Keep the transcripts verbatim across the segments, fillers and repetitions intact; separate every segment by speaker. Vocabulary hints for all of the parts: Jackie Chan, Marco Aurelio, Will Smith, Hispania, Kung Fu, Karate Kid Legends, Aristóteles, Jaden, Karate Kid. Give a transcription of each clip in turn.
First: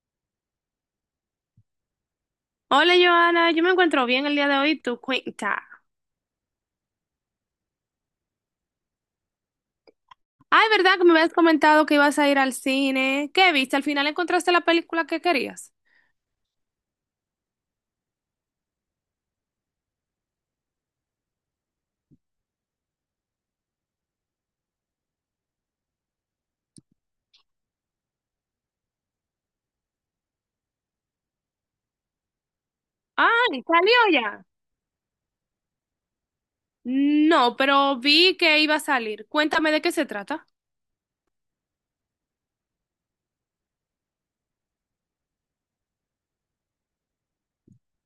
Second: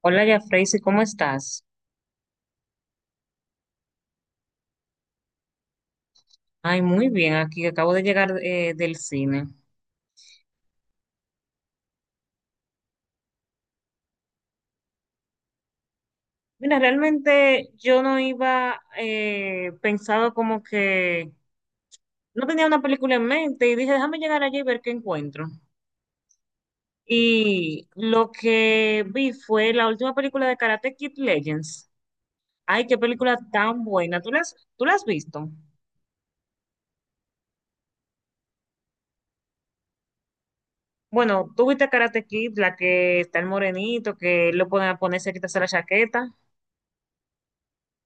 Speaker 1: Hola, ya Freysi, ¿cómo estás?
Speaker 2: Hola Joana, yo me encuentro bien el día de hoy, tu cuenta.
Speaker 1: Ay, muy bien, aquí acabo de llegar eh, del cine.
Speaker 2: Ay, ¿verdad que me habías comentado que ibas a ir al cine? ¿Qué viste? ¿Al final encontraste la película que querías?
Speaker 1: Mira, realmente yo no iba eh, pensado como que no tenía una película en mente y dije, déjame llegar allí y ver qué encuentro. Y lo que vi fue la última película de Karate Kid Legends. Ay, qué película
Speaker 2: Ay,
Speaker 1: tan
Speaker 2: ¿salió
Speaker 1: buena. ¿Tú la
Speaker 2: ya?
Speaker 1: has, tú la has visto?
Speaker 2: No, pero vi que iba a salir. Cuéntame de qué se trata.
Speaker 1: Bueno, tú viste Karate Kid, la que está el morenito, que lo pueden ponerse, quitarse la chaqueta.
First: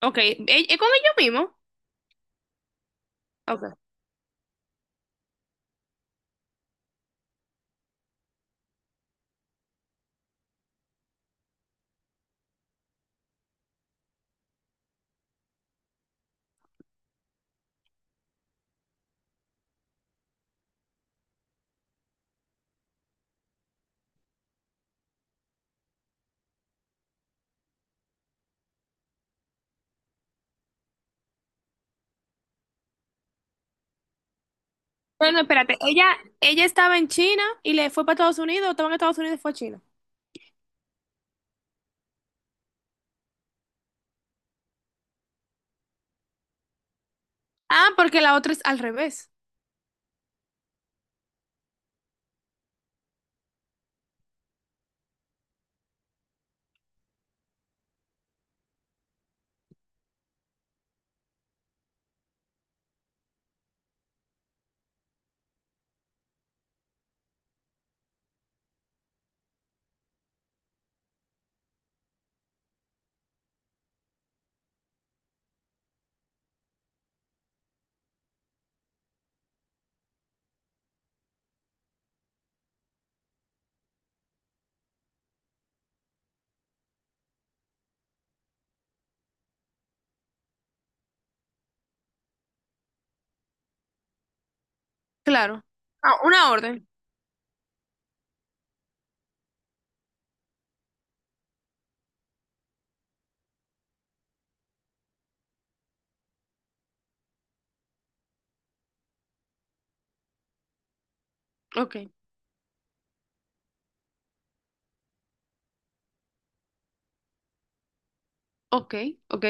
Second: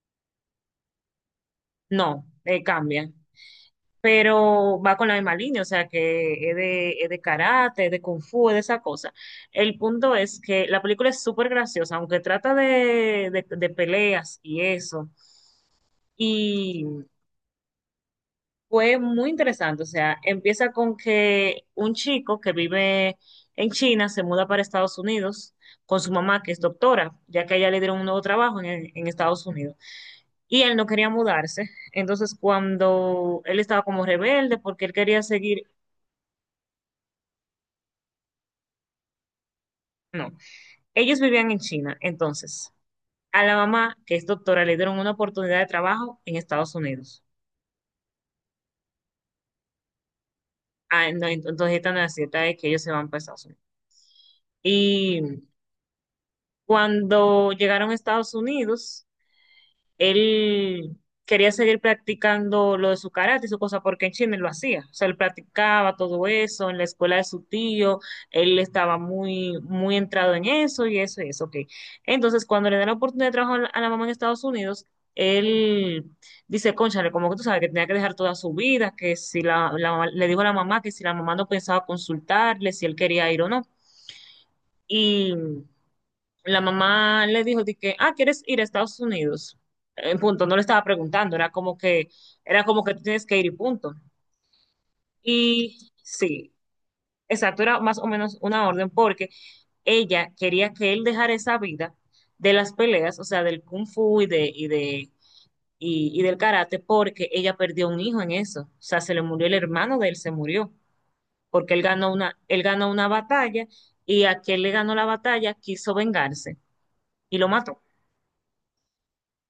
Speaker 2: Ok, ¿e- ¿es con ellos mismos?
Speaker 1: No, eh, cambia.
Speaker 2: Ok.
Speaker 1: Pero va con la misma línea, o sea que es de, es de karate, es de kung fu, es de esa cosa. El punto es que la película es súper graciosa, aunque trata de, de, de peleas y eso. Y fue muy interesante, o sea, empieza con que un chico que vive en China se muda para Estados Unidos con su mamá, que es doctora, ya que a ella le dieron un nuevo trabajo en, en Estados Unidos. Y él no quería mudarse. Entonces, cuando él estaba como rebelde porque él quería
Speaker 2: Bueno,
Speaker 1: seguir...
Speaker 2: espérate, ella, ella estaba en China y le fue para Estados Unidos, o estaba en Estados Unidos y fue a China.
Speaker 1: No. Ellos vivían en China, entonces a la mamá, que es doctora, le dieron una oportunidad de trabajo en Estados Unidos.
Speaker 2: Ah, porque la otra es al revés.
Speaker 1: Ah, no, ent- entonces esta necesidad es que ellos se van para Estados Unidos. Y cuando llegaron a Estados Unidos, él quería seguir practicando lo de su karate y su cosa, porque en China él lo hacía. O sea, él practicaba todo eso en la escuela de su tío, él estaba muy, muy entrado en eso y eso y eso, ok. Entonces, cuando le dan la oportunidad de trabajar a la a la mamá en Estados Unidos, él dice, cónchale, como que tú sabes que tenía que dejar toda su vida, que si la, la mamá- le dijo a la mamá que si la mamá no pensaba consultarle, si él quería ir o no. Y la mamá le dijo de que, ah, ¿quieres ir a Estados Unidos? En punto, no le estaba preguntando, era como que, era como que tú tienes que ir y punto.
Speaker 2: Claro.
Speaker 1: Y
Speaker 2: Ah, una
Speaker 1: sí,
Speaker 2: orden.
Speaker 1: exacto, era más o menos una orden porque ella quería que él dejara esa vida de las peleas, o sea, del kung fu y de, y de, y, y del karate, porque ella perdió un hijo en eso. O sea, se le murió el hermano de él, se murió, porque él
Speaker 2: Ok,
Speaker 1: ganó una, él ganó una batalla y aquel le ganó la batalla, quiso vengarse y lo mató.
Speaker 2: ok, ok.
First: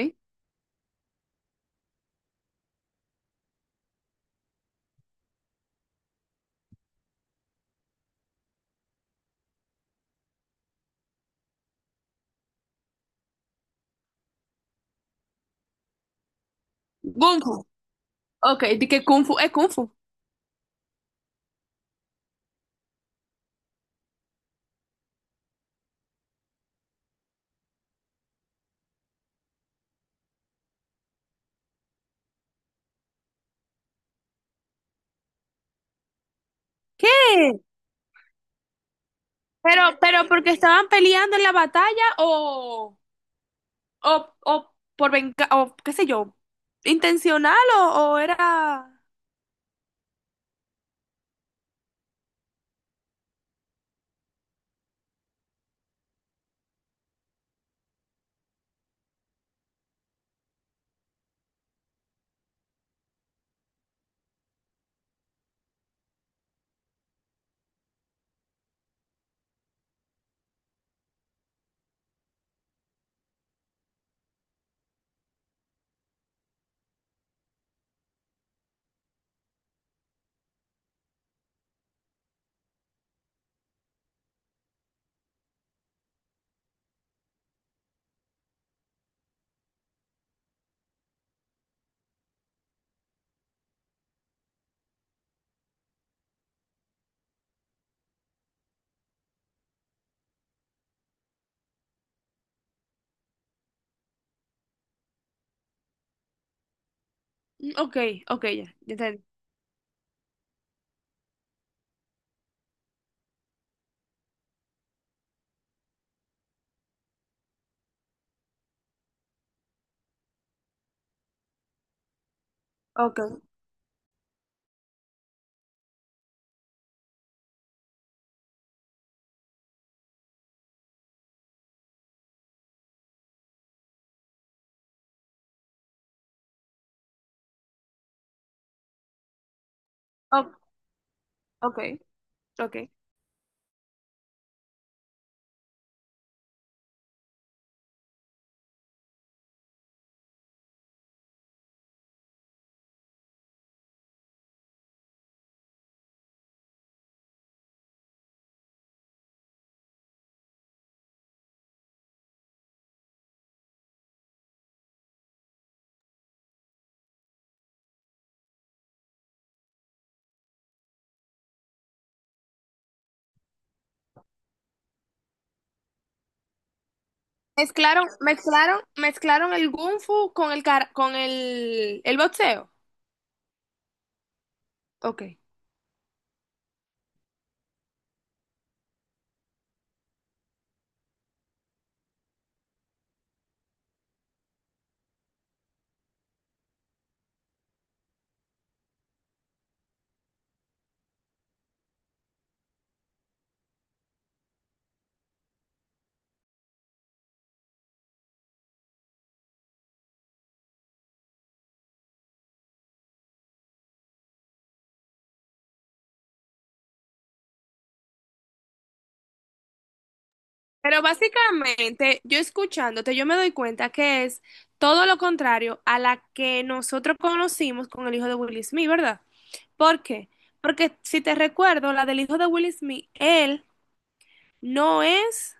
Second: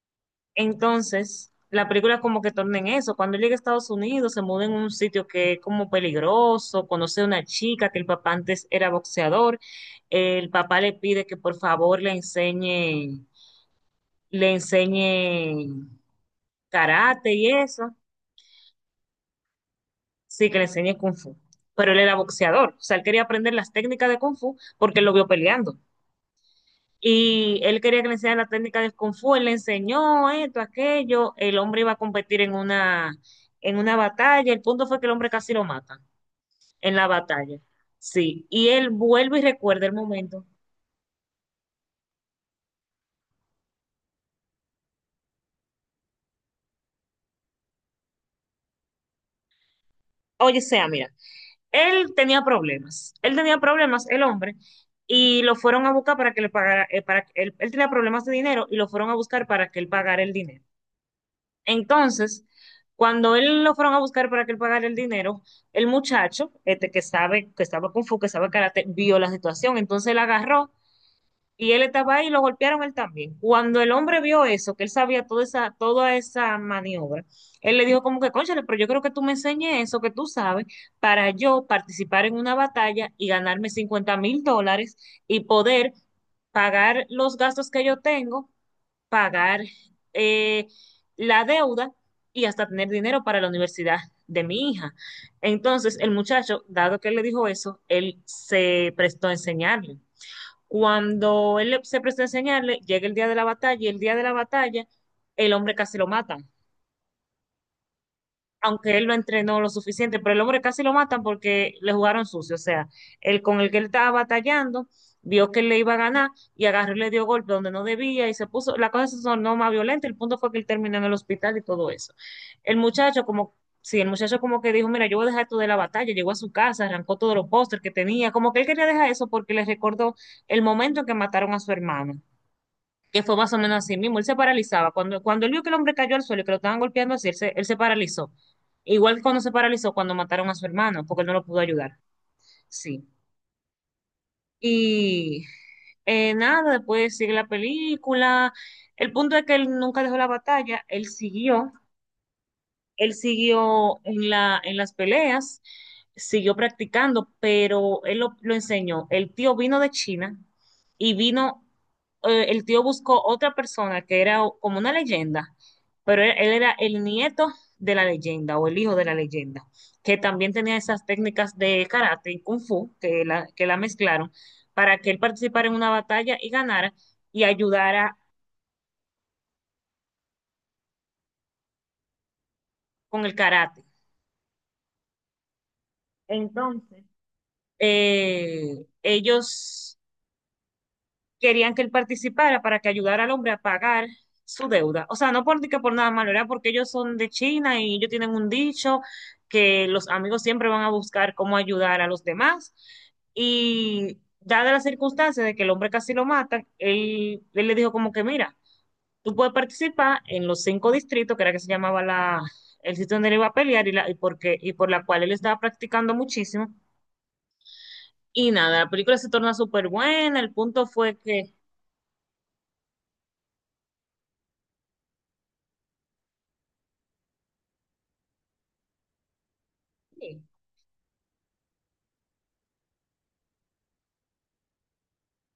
Speaker 1: Entonces, la película como que torna en eso. Cuando él llega a Estados Unidos, se muda en un sitio que es como peligroso, conoce a una chica que el papá antes era boxeador. El papá le pide que por favor le enseñe, le enseñe karate
Speaker 2: Kung
Speaker 1: y
Speaker 2: Fu.
Speaker 1: eso.
Speaker 2: Ok, di que Kung Fu es Kung Fu.
Speaker 1: Sí, que le enseñe kung fu. Pero él era boxeador. O sea, él quería aprender las técnicas de kung fu porque él lo vio peleando. Y él quería que le enseñara la técnica del Kung Fu, él le enseñó esto, aquello, el hombre iba a competir en una, en una batalla, el punto fue que el hombre casi lo mata en la batalla,
Speaker 2: ¿Qué?
Speaker 1: sí, y él vuelve y
Speaker 2: Pero,
Speaker 1: recuerda el
Speaker 2: pero
Speaker 1: momento.
Speaker 2: porque estaban peleando en la batalla o, o, o por venga, o qué sé yo, intencional o, o era...
Speaker 1: Oye, sea, mira, él tenía problemas, él tenía problemas, el hombre, y lo fueron a buscar para que le pagara, eh, para, que él, él tenía problemas de dinero y lo fueron a buscar para que él pagara el dinero. Entonces, cuando él lo fueron a buscar para que él pagara el dinero, el muchacho, este que sabe, que estaba Kung Fu, que sabe karate, vio la situación. Entonces él agarró y él estaba ahí y lo golpearon él también. Cuando el hombre vio eso, que él sabía toda esa, toda esa maniobra, él le dijo como que, cónchale, pero yo creo que tú me enseñes eso que tú sabes para yo participar en una batalla y ganarme cincuenta mil dólares y poder pagar los gastos que yo tengo pagar eh, la deuda y hasta tener dinero para la universidad de mi hija. Entonces, el muchacho, dado que él le dijo eso, él se prestó a enseñarle. Cuando él le- se prestó a enseñarle, llega el día de la batalla y el día de la batalla, el hombre casi lo mata
Speaker 2: Mm, ok, ok, ya, ya
Speaker 1: aunque él lo
Speaker 2: entendí.
Speaker 1: entrenó lo suficiente, pero el hombre casi lo matan porque le jugaron sucio, o sea, el con el que él estaba batallando vio que él le iba a ganar y agarró y le dio golpe donde no debía y se puso, la cosa se tornó más violenta, el punto fue que él terminó en el hospital y todo eso. El
Speaker 2: Ok,
Speaker 1: muchacho como, sí, el muchacho como que dijo, mira, yo voy a dejar esto de la batalla, llegó a su casa, arrancó todos los pósters que tenía, como que él quería dejar eso porque le recordó el momento en que mataron a su hermano, que fue más o menos así mismo. Él se paralizaba. Cuando, cuando él vio que el hombre cayó al suelo y que lo estaban golpeando así, él se, él se paralizó. Igual que cuando se paralizó cuando
Speaker 2: o-
Speaker 1: mataron a su hermano, porque él no lo pudo
Speaker 2: ok,
Speaker 1: ayudar.
Speaker 2: ok.
Speaker 1: Sí. Y eh, nada, después sigue la película. El punto es que él nunca dejó la batalla, él siguió él siguió en la, en las peleas, siguió practicando, pero él lo, lo enseñó. El tío vino de China y vino, eh, el tío buscó otra persona que era como una leyenda, pero él, él era el nieto de la leyenda o el hijo de la leyenda, que también tenía esas técnicas de karate y kung fu que la, que la mezclaron para que él participara en una batalla y ganara y
Speaker 2: Mezclaron,
Speaker 1: ayudara
Speaker 2: mezclaron, mezclaron el Kung Fu con el, car- con el, el boxeo.
Speaker 1: con el karate.
Speaker 2: Ok.
Speaker 1: Entonces, eh, ellos querían que él participara para que ayudara al hombre a pagar su deuda. O sea, no por, que por nada malo, era porque ellos son de China y ellos tienen un dicho que los amigos siempre van a buscar cómo ayudar a los demás. Y dada la circunstancia de que el hombre casi lo matan, él, él le dijo como que, mira, tú puedes participar en los cinco distritos, que era que se llamaba la, el sitio donde él iba a pelear y, la, y, porque, y por la cual él estaba practicando muchísimo. Y nada, la película se torna súper buena, el punto
Speaker 2: Pero
Speaker 1: fue que
Speaker 2: básicamente, yo escuchándote, yo me doy cuenta que es todo lo contrario a la que nosotros conocimos con el hijo de Will Smith, ¿verdad? ¿Por qué? Porque si te recuerdo, la del hijo de Will Smith, él no es,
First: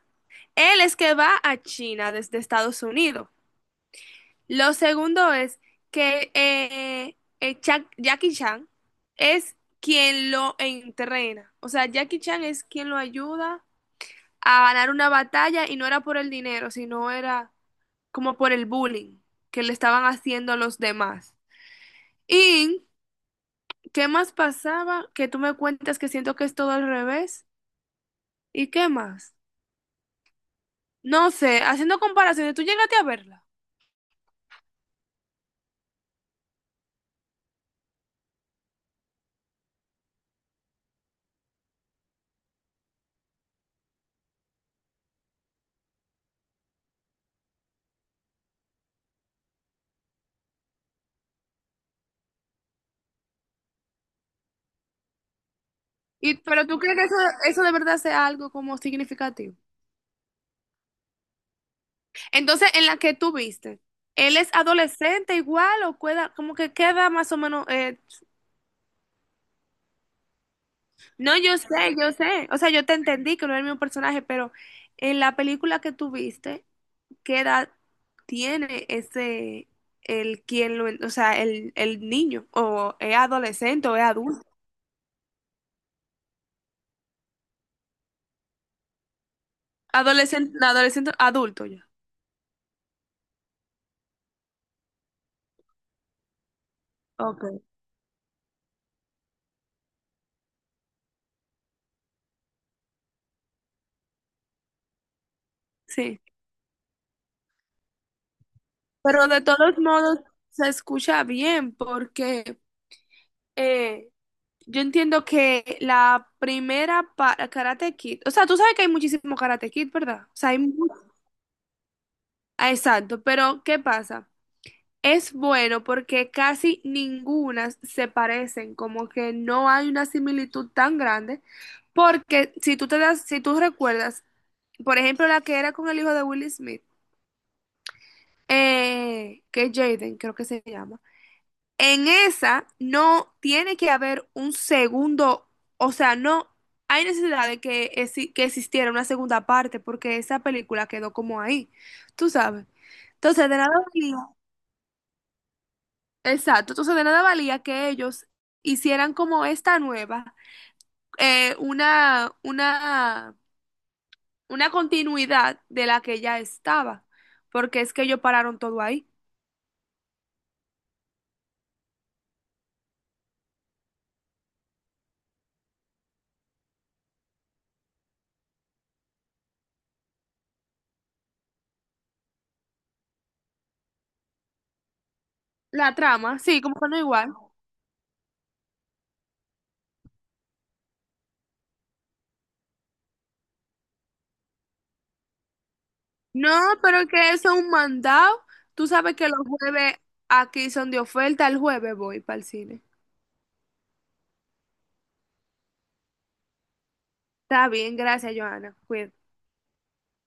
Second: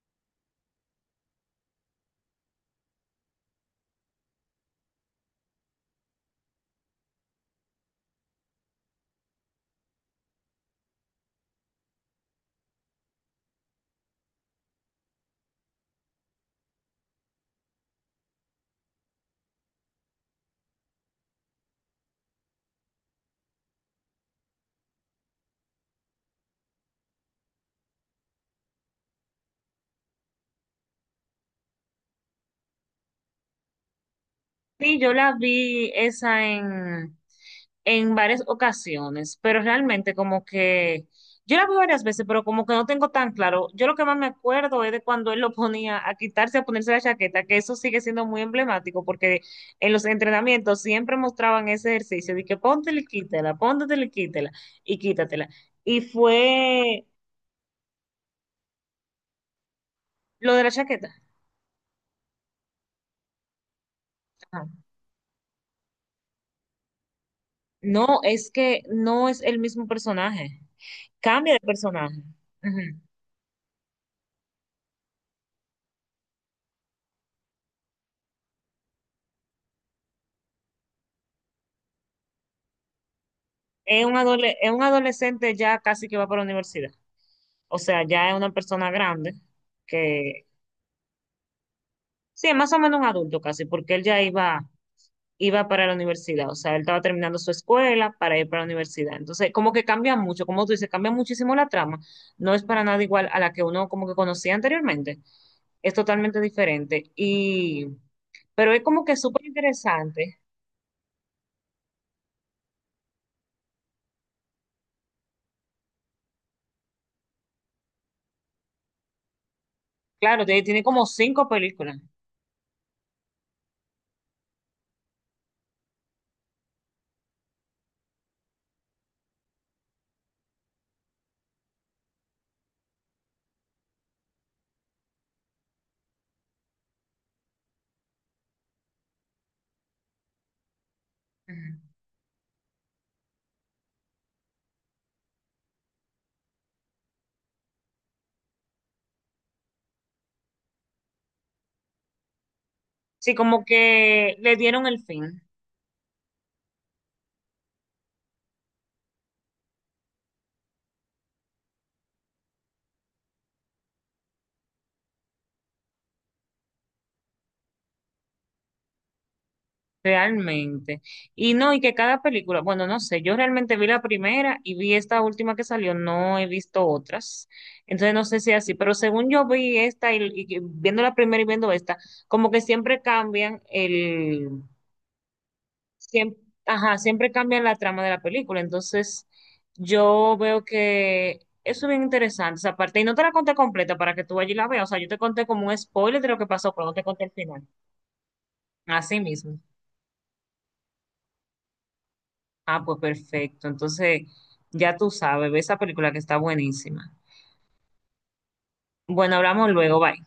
Speaker 2: él es que va a China desde Estados Unidos. Lo segundo es que eh, eh, Cha- Jackie Chan es quien lo entrena. O sea, Jackie Chan es quien lo ayuda a ganar una batalla y no era por el dinero, sino era como por el bullying que le estaban haciendo a los demás. ¿Y qué más pasaba? Que tú me cuentas que siento que es todo al revés. ¿Y qué más? No sé, haciendo comparaciones, tú llegaste a verla.
Speaker 1: sí, yo la vi esa en, en varias ocasiones, pero realmente como que yo la vi varias veces, pero como que no tengo tan claro. Yo lo que más me acuerdo es de cuando él lo ponía a quitarse, a ponerse la chaqueta, que eso sigue siendo muy emblemático porque en los entrenamientos siempre mostraban ese ejercicio de que póntela y quítela, póntela y quítela y quítatela. Y
Speaker 2: Y, pero tú crees que
Speaker 1: fue
Speaker 2: eso, eso de verdad sea algo como significativo.
Speaker 1: lo de la chaqueta.
Speaker 2: Entonces, en la que tú viste, ¿él es
Speaker 1: Ajá.
Speaker 2: adolescente igual o queda, como que queda más o menos, eh,
Speaker 1: No, es que no es el mismo personaje.
Speaker 2: no,
Speaker 1: Cambia
Speaker 2: yo
Speaker 1: de
Speaker 2: sé, yo
Speaker 1: personaje.
Speaker 2: sé. O sea, yo te
Speaker 1: Ujú.
Speaker 2: entendí que no era el mismo personaje, pero en la película que tú viste, ¿qué edad tiene ese, el quien lo, o sea, el, el niño? ¿O es adolescente o es
Speaker 1: Es un
Speaker 2: adulto?
Speaker 1: adole- es un adolescente ya casi que va para la universidad. O sea, ya es una persona grande que,
Speaker 2: Adolescente, adolescente, adulto ya.
Speaker 1: sí, es más o menos un adulto casi, porque él ya iba, iba para la universidad. O sea, él estaba terminando su
Speaker 2: Ok.
Speaker 1: escuela para ir para la universidad. Entonces, como que cambia mucho, como tú dices, cambia muchísimo la trama. No es para nada igual a la que uno como que conocía anteriormente. Es
Speaker 2: Sí.
Speaker 1: totalmente diferente. Y, pero es como que
Speaker 2: Pero de
Speaker 1: súper
Speaker 2: todos modos
Speaker 1: interesante.
Speaker 2: se escucha bien porque eh, yo entiendo que la primera para Karate Kid, o sea, tú sabes que hay muchísimo Karate Kid, ¿verdad? O
Speaker 1: Claro,
Speaker 2: sea, hay
Speaker 1: tiene tiene
Speaker 2: mu-
Speaker 1: como cinco películas.
Speaker 2: ah, exacto, pero ¿qué pasa? Es bueno porque casi ninguna se parecen, como que no hay una similitud tan grande, porque si tú te das, si tú recuerdas, por ejemplo, la que era con el hijo de Will Smith, eh, que es Jaden, creo que se llama,
Speaker 1: Ujú.
Speaker 2: en esa no tiene que haber un segundo, o sea, no hay necesidad de que, exi- que existiera una segunda parte, porque esa película quedó como ahí, tú sabes.
Speaker 1: Sí,
Speaker 2: Entonces, de
Speaker 1: como
Speaker 2: nada valía.
Speaker 1: que le dieron el fin.
Speaker 2: Exacto, entonces de nada valía que ellos hicieran como esta nueva, eh, una, una, una continuidad de la que ya estaba, porque es que ellos pararon todo ahí.
Speaker 1: Realmente. Y no, y que cada película, bueno, no sé, yo realmente vi la primera y vi esta última que salió, no he visto otras. Entonces no sé si es así, pero según yo vi esta y, y que- viendo la primera y viendo esta, como que siempre cambian el,
Speaker 2: La trama,
Speaker 1: siempre,
Speaker 2: sí, como que no
Speaker 1: ajá, siempre
Speaker 2: igual.
Speaker 1: cambian la trama de la película. Entonces yo veo que eso es bien interesante esa parte. Y no te la conté completa para que tú allí la veas. O sea, yo te conté como un spoiler de lo que
Speaker 2: No,
Speaker 1: pasó, pero no te
Speaker 2: pero
Speaker 1: conté el
Speaker 2: que eso es
Speaker 1: final.
Speaker 2: un mandado. Tú sabes
Speaker 1: Así
Speaker 2: que los
Speaker 1: mismo.
Speaker 2: jueves aquí son de oferta, el jueves voy para el cine.
Speaker 1: Ah, pues perfecto. Entonces, ya tú sabes, ve esa película que está buenísima.
Speaker 2: Está bien, gracias, Joana. Cuídate.
Speaker 1: Bueno, hablamos luego, bye.